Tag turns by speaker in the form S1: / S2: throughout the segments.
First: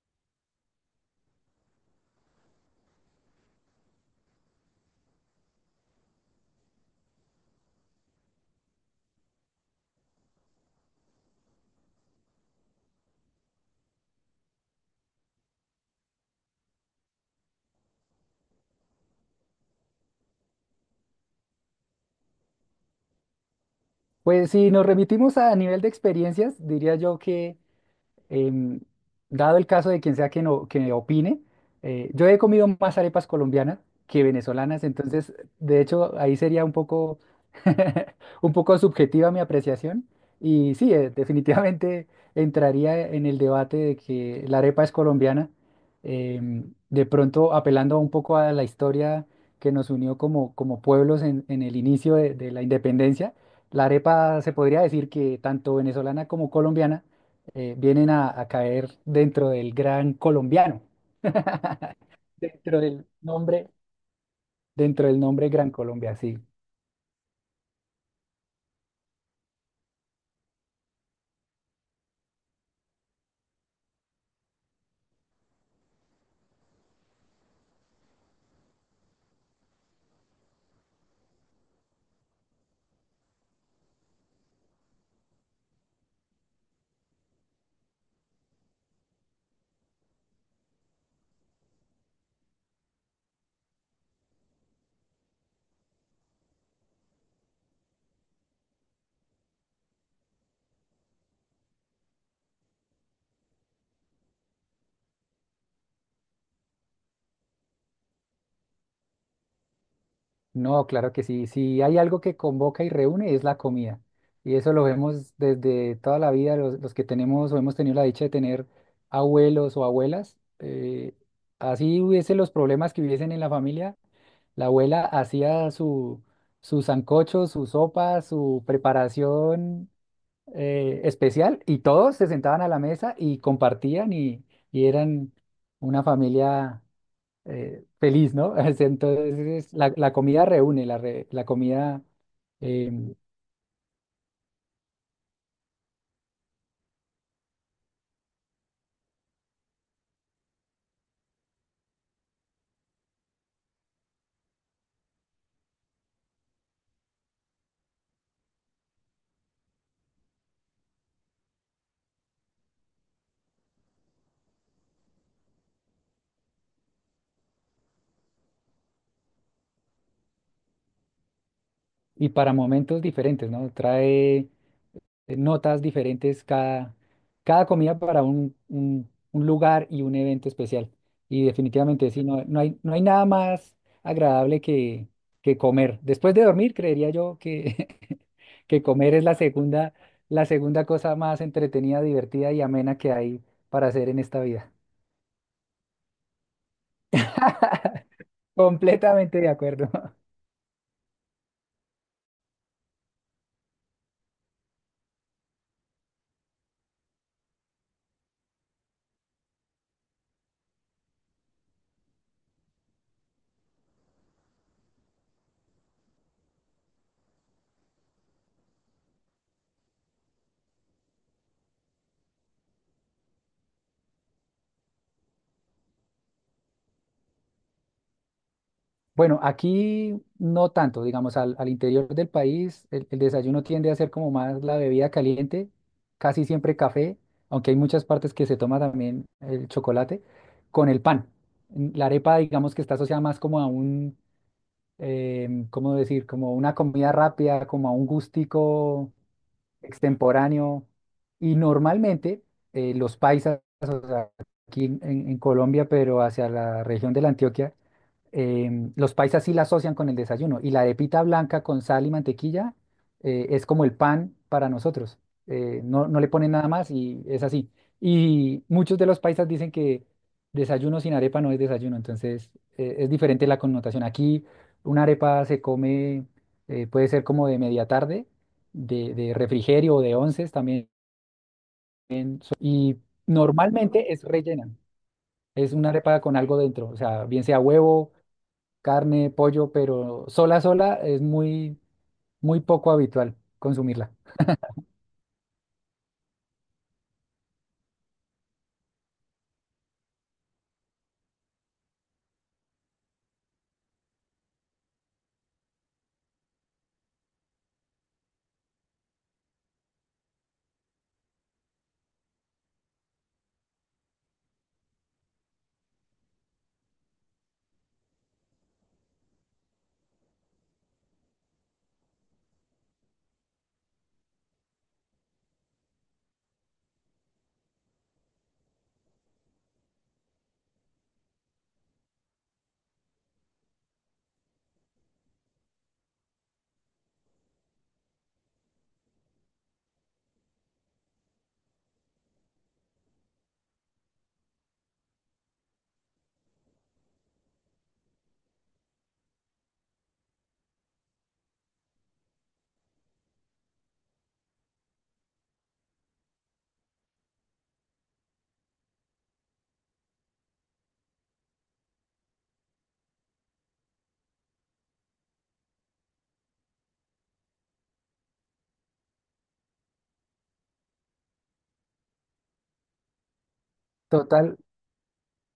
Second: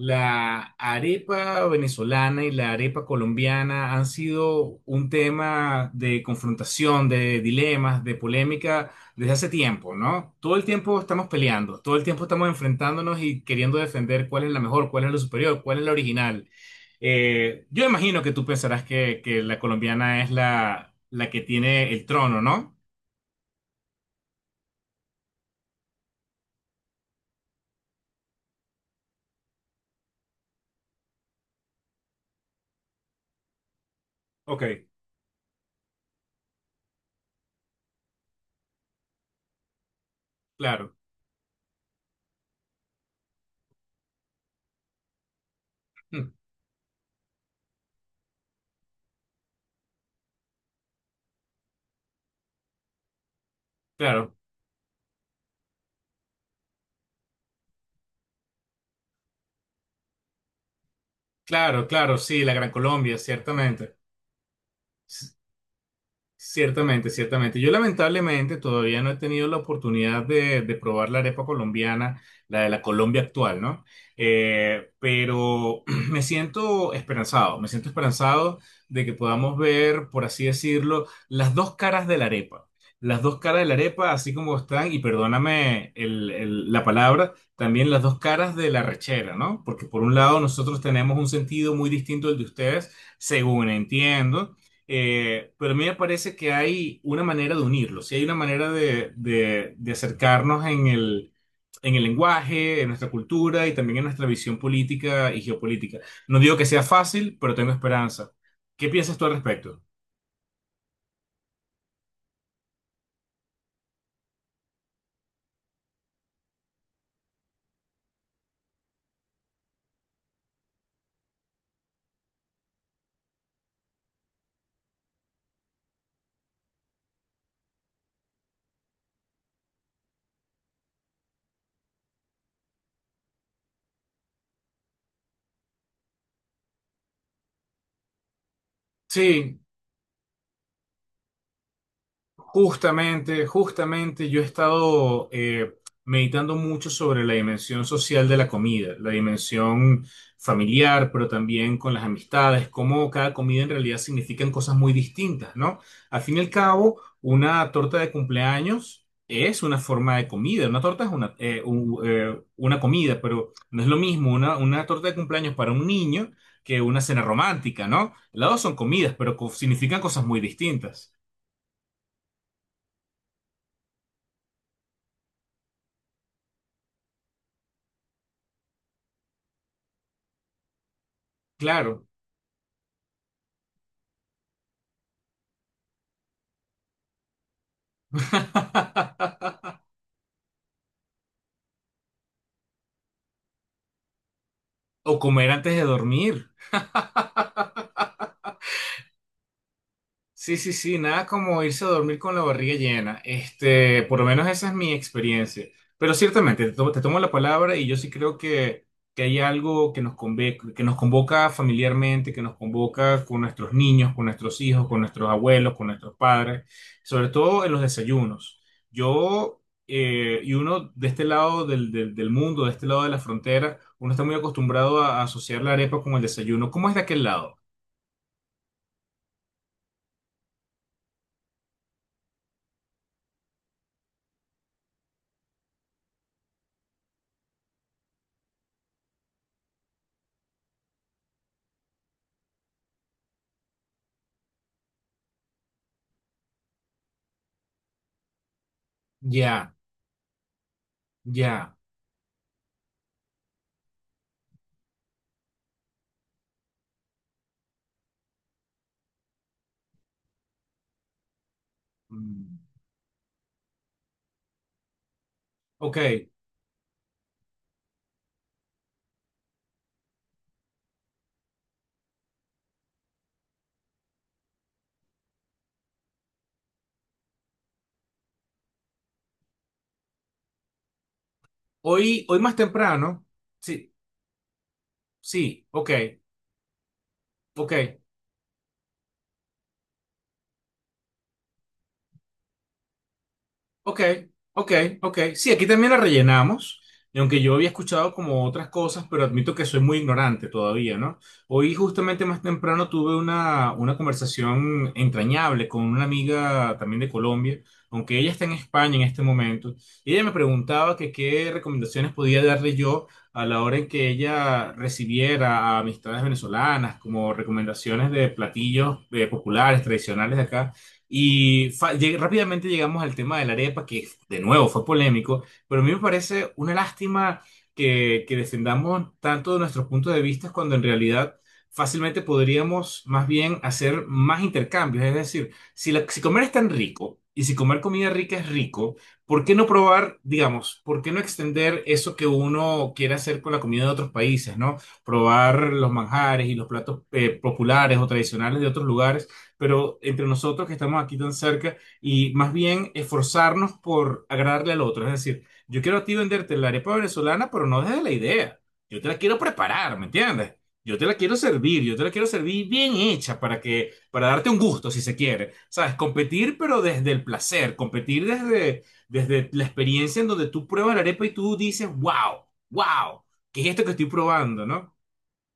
S1: La arepa venezolana y la arepa colombiana han sido un tema de confrontación, de dilemas, de polémica desde hace tiempo, ¿no? Todo el tiempo estamos peleando, todo el tiempo estamos enfrentándonos y queriendo defender cuál es la mejor, cuál es la superior, cuál es la original. Yo imagino que tú pensarás que la colombiana es la que tiene el trono, ¿no?
S2: Pues si nos remitimos a nivel de experiencias, diría yo que em, dado el caso de quien sea que, no, que opine, yo he comido más arepas colombianas que
S1: Ok,
S2: venezolanas. Entonces, de hecho, ahí sería un poco, un poco subjetiva mi apreciación. Y sí,
S1: claro,
S2: definitivamente entraría en el debate de que la arepa es colombiana,
S1: mm,
S2: de pronto apelando un poco a la historia que nos unió como, como pueblos en el inicio de la independencia. La
S1: claro,
S2: arepa se podría decir que tanto venezolana como colombiana vienen a caer dentro del gran colombiano,
S1: claro, claro, sí, la Gran
S2: dentro del
S1: Colombia,
S2: nombre,
S1: ciertamente.
S2: dentro del nombre Gran Colombia, sí.
S1: Ciertamente, ciertamente. Yo lamentablemente todavía no he tenido la oportunidad de probar la arepa colombiana, la de la Colombia actual, ¿no? Pero me siento esperanzado de que podamos ver, por así decirlo, las dos caras de la arepa. Las dos caras de la arepa, así como están, y perdóname la palabra, también las dos caras de la rechera, ¿no? Porque por un lado nosotros tenemos un sentido muy distinto del de ustedes, según entiendo. Pero a mí me parece que hay una manera de unirlos, y hay una manera de acercarnos en en el lenguaje, en nuestra cultura y también en nuestra visión política y geopolítica. No digo que sea fácil, pero tengo esperanza. ¿Qué piensas tú al respecto?
S2: No, claro que sí. Si hay algo que convoca y reúne es la comida. Y eso lo vemos desde toda la vida, los que tenemos o hemos tenido la dicha de tener abuelos o abuelas. Así hubiesen los problemas que hubiesen en la familia, la abuela hacía su, su sancocho, su sopa, su preparación especial, y todos se sentaban a la mesa y compartían, y eran una familia feliz, ¿no?
S1: Sí,
S2: Entonces la comida reúne, la comida eh,
S1: justamente, justamente yo he estado meditando mucho sobre la dimensión social de la comida, la dimensión familiar, pero también con las amistades, cómo cada comida en realidad significan cosas muy distintas, ¿no? Al fin y al cabo, una torta de cumpleaños es una forma de comida, una torta es una comida, pero no es lo mismo una torta de cumpleaños para un niño que una cena romántica, ¿no? Las dos son comidas, pero significan cosas muy distintas.
S2: y para momentos diferentes, ¿no? Trae notas diferentes cada, cada comida para un lugar y un evento especial. Y
S1: Claro.
S2: definitivamente sí, no, no hay, no hay nada más agradable que comer. Después de dormir, creería yo que comer es la segunda cosa más entretenida, divertida y amena que hay para hacer en esta vida.
S1: O comer antes de dormir.
S2: Completamente de acuerdo.
S1: Sí, sí, sí, nada como irse a dormir con la barriga llena. Este, por lo menos esa es mi experiencia. Pero ciertamente, te tomo la palabra y yo sí creo que hay algo que que nos convoca familiarmente, que nos convoca con nuestros niños, con nuestros hijos, con nuestros abuelos, con nuestros padres, sobre todo en los desayunos. Yo y uno de este lado del mundo, de este lado de la frontera, uno está muy acostumbrado a asociar la arepa con el desayuno. ¿Cómo es de aquel lado?
S2: Bueno, aquí no tanto, digamos, al, al interior del país el desayuno tiende a ser como más la bebida caliente, casi siempre café, aunque hay muchas partes que se toma también el chocolate, con el pan. Mm, la arepa, digamos que está asociada más como a un, ¿cómo decir? Como una comida rápida, como a un gustico
S1: Ya,
S2: extemporáneo. Y
S1: ya.
S2: normalmente los paisas, o sea, aquí en, en Colombia, pero hacia la región de la Antioquia, los paisas sí la asocian con el desayuno, y la arepita blanca con sal y
S1: Mm.
S2: mantequilla es como el pan para nosotros.
S1: Ok,
S2: No, no le ponen nada más y es así. Y muchos de los paisas dicen que desayuno sin arepa no es desayuno. Entonces, es diferente la connotación. Aquí una arepa se come, puede ser como de media tarde, de refrigerio o de onces también.
S1: hoy, hoy más
S2: Y
S1: temprano, sí,
S2: normalmente es rellena,
S1: sí,
S2: es una
S1: ok,
S2: arepa con algo dentro, o sea, bien sea
S1: ok.
S2: huevo, carne, pollo, pero sola, sola es muy, muy poco habitual
S1: Ok,
S2: consumirla.
S1: ok, ok. Sí, aquí también la rellenamos. Y aunque yo había escuchado como otras cosas, pero admito que soy muy ignorante todavía, ¿no? Hoy justamente más temprano tuve una conversación entrañable con una amiga también de Colombia, aunque ella está en España en este momento. Y ella me preguntaba que qué recomendaciones podía darle yo a la hora en que ella recibiera a amistades venezolanas como recomendaciones de platillos populares, tradicionales de acá. Y rápidamente llegamos al tema de la arepa, que de nuevo fue polémico, pero a mí me parece una lástima que defendamos tanto de nuestros puntos de vista cuando en realidad fácilmente podríamos más bien hacer más intercambios. Es decir, si, si comer es tan rico y si comer comida rica es rico, ¿por qué no probar, digamos, por qué no extender eso que uno quiere hacer con la comida de otros países, ¿no? Probar los manjares y los platos populares o tradicionales de otros lugares, pero entre nosotros que estamos aquí tan cerca y más bien esforzarnos por agradarle al otro. Es decir, yo quiero a ti venderte la arepa venezolana, pero no desde la idea. Yo te la quiero preparar, ¿me entiendes? Yo te la quiero servir, yo te la quiero servir bien hecha para que, para darte un gusto, si se quiere. ¿Sabes? Competir, pero desde el placer, competir desde la experiencia en donde tú pruebas la arepa y tú dices, wow, wow, ¿qué es esto que estoy
S2: Total,
S1: probando, no?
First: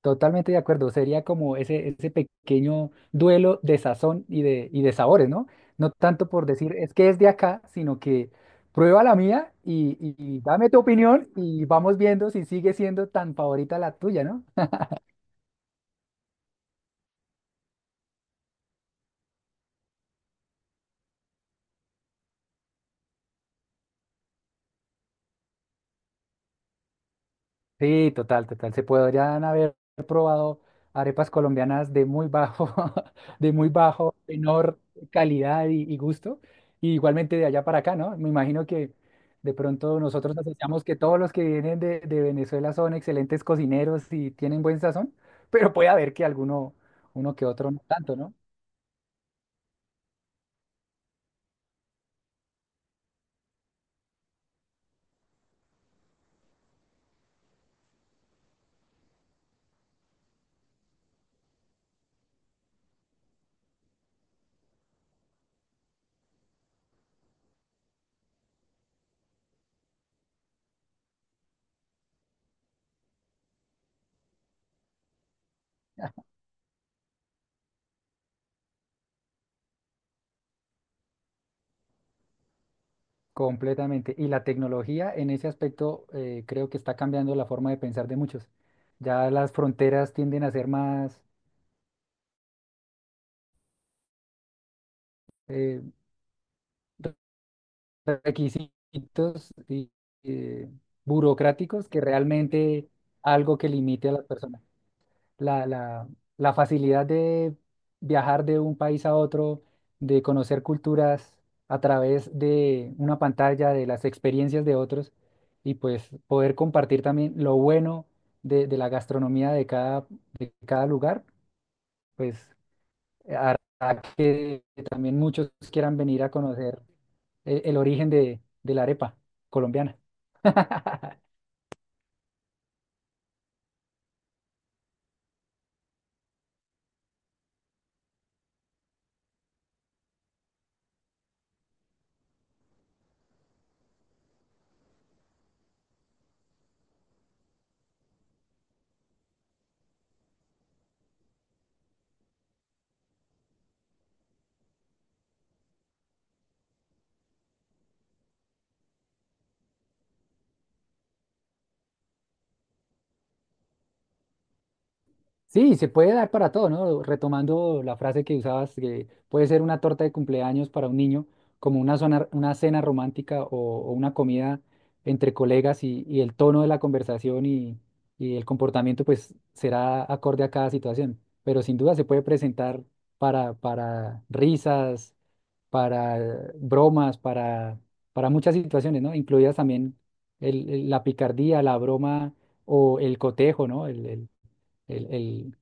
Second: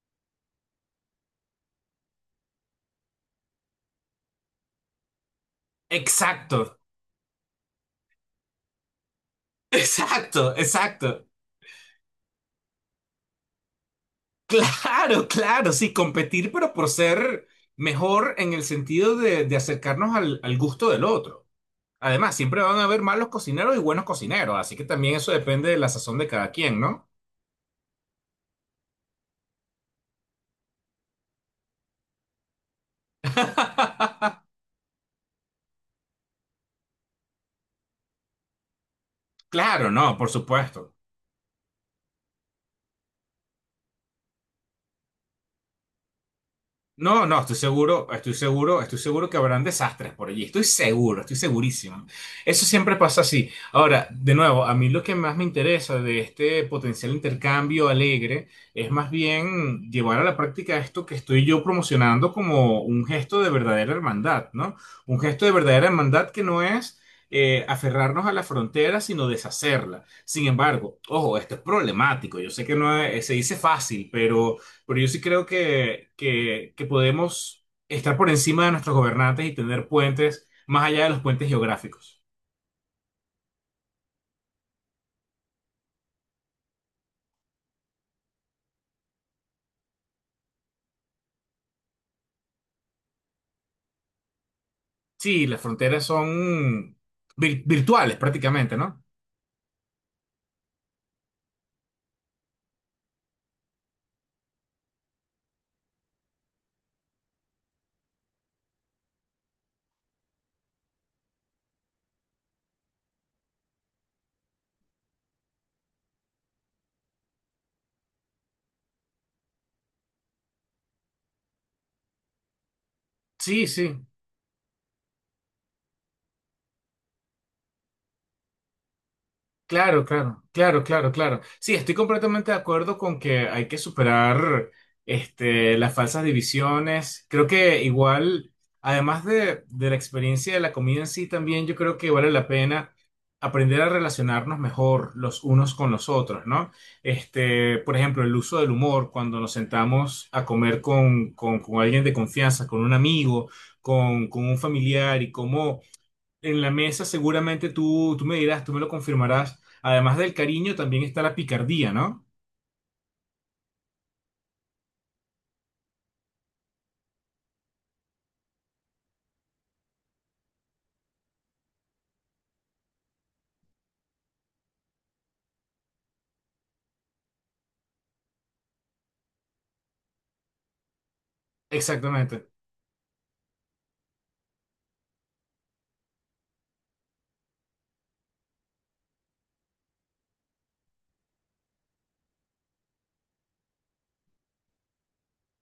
S2: totalmente de acuerdo. Sería como ese pequeño duelo de sazón y de sabores, ¿no? No tanto por decir
S1: Exacto,
S2: es que es de acá, sino que prueba la mía y, y
S1: exacto,
S2: dame tu
S1: exacto.
S2: opinión, y vamos viendo si sigue siendo tan favorita la tuya, ¿no?
S1: Claro, claro, sí, competir, pero por ser mejor en el sentido de acercarnos al gusto del otro. Además, siempre van a haber malos cocineros y buenos cocineros, así que también eso depende de la sazón de cada quien, ¿no?
S2: Sí, total, total. Se podrían haber probado arepas colombianas de muy bajo, de muy bajo, menor calidad y gusto. Y igualmente de allá para acá, ¿no? Me imagino que de
S1: Claro,
S2: pronto
S1: no, por
S2: nosotros asociamos
S1: supuesto.
S2: que todos los que vienen de Venezuela son excelentes cocineros y tienen buen sazón, pero puede haber que alguno,
S1: No,
S2: uno
S1: no,
S2: que
S1: estoy
S2: otro no
S1: seguro,
S2: tanto, ¿no?
S1: estoy seguro, estoy seguro que habrán desastres por allí. Estoy seguro, estoy segurísimo. Eso siempre pasa así. Ahora, de nuevo, a mí lo que más me interesa de este potencial intercambio alegre es más bien llevar a la práctica esto que estoy yo promocionando como un gesto de verdadera hermandad, ¿no? Un gesto de verdadera hermandad que no es aferrarnos a la frontera, sino deshacerla. Sin embargo, ojo, esto es problemático. Yo sé que no es- se dice fácil, pero... Pero yo sí creo que podemos estar por encima de nuestros gobernantes y tener puentes más allá de los puentes geográficos.
S2: Completamente. Y la tecnología en ese aspecto creo que está cambiando la forma de pensar de muchos. Ya las fronteras tienden a ser más
S1: Sí, las
S2: eh,
S1: fronteras son virtuales prácticamente, ¿no?
S2: requisitos y, eh, burocráticos que realmente algo que limite a las personas. La, la, la facilidad de viajar de un país a otro, de conocer culturas a través de una pantalla, de las experiencias de otros, y pues poder compartir también lo bueno de la gastronomía de cada lugar, pues
S1: Sí, sí.
S2: que también muchos quieran venir a conocer el origen de la arepa colombiana.
S1: Claro, claro, claro, claro, claro. Sí, estoy completamente de acuerdo con que hay que superar este, las falsas divisiones. Creo que igual, además de la experiencia de la comida en sí, también yo creo que vale la pena aprender a relacionarnos mejor los unos con los otros, ¿no? Este, por ejemplo, el uso del humor cuando nos sentamos a comer con alguien de confianza, con un amigo, con un familiar y cómo en la mesa seguramente tú me dirás, tú me lo confirmarás. Además del cariño, también está la picardía, ¿no?
S2: Sí, se puede dar para todo, ¿no? Retomando la frase que usabas, que puede ser una torta de cumpleaños para un niño, como una, una cena romántica o una comida entre colegas, y el tono de la conversación y el comportamiento, pues será acorde a cada situación, pero sin duda se puede
S1: Exactamente.
S2: presentar para risas, para bromas, para muchas situaciones, ¿no? Incluidas también la picardía, la broma o el cotejo, ¿no? El, el-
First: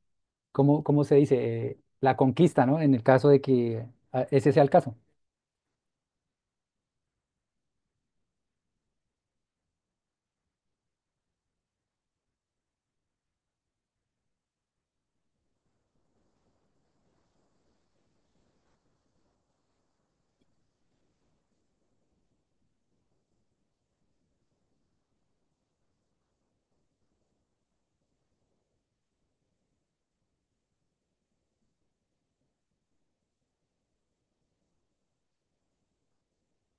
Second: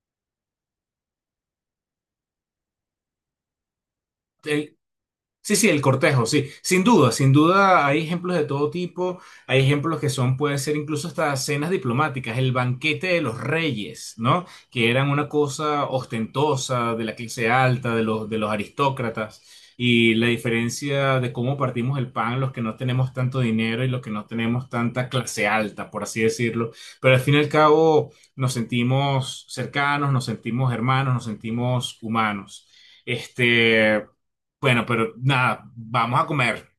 S2: ¿Cómo, cómo se dice? La conquista, ¿no? En el caso de que ese sea el
S1: El-
S2: caso.
S1: Sí, sí, el cortejo, sí. Sin duda, sin duda hay ejemplos de todo tipo. Hay ejemplos que son, pueden ser incluso hasta cenas diplomáticas, el banquete de los reyes, ¿no? Que eran una cosa ostentosa de la clase alta, de los aristócratas. Y la diferencia de cómo partimos el pan, los que no tenemos tanto dinero y los que no tenemos tanta clase alta, por así decirlo. Pero al fin y al cabo nos sentimos cercanos, nos sentimos hermanos, nos sentimos humanos. Este. Bueno, pero nada, vamos a comer.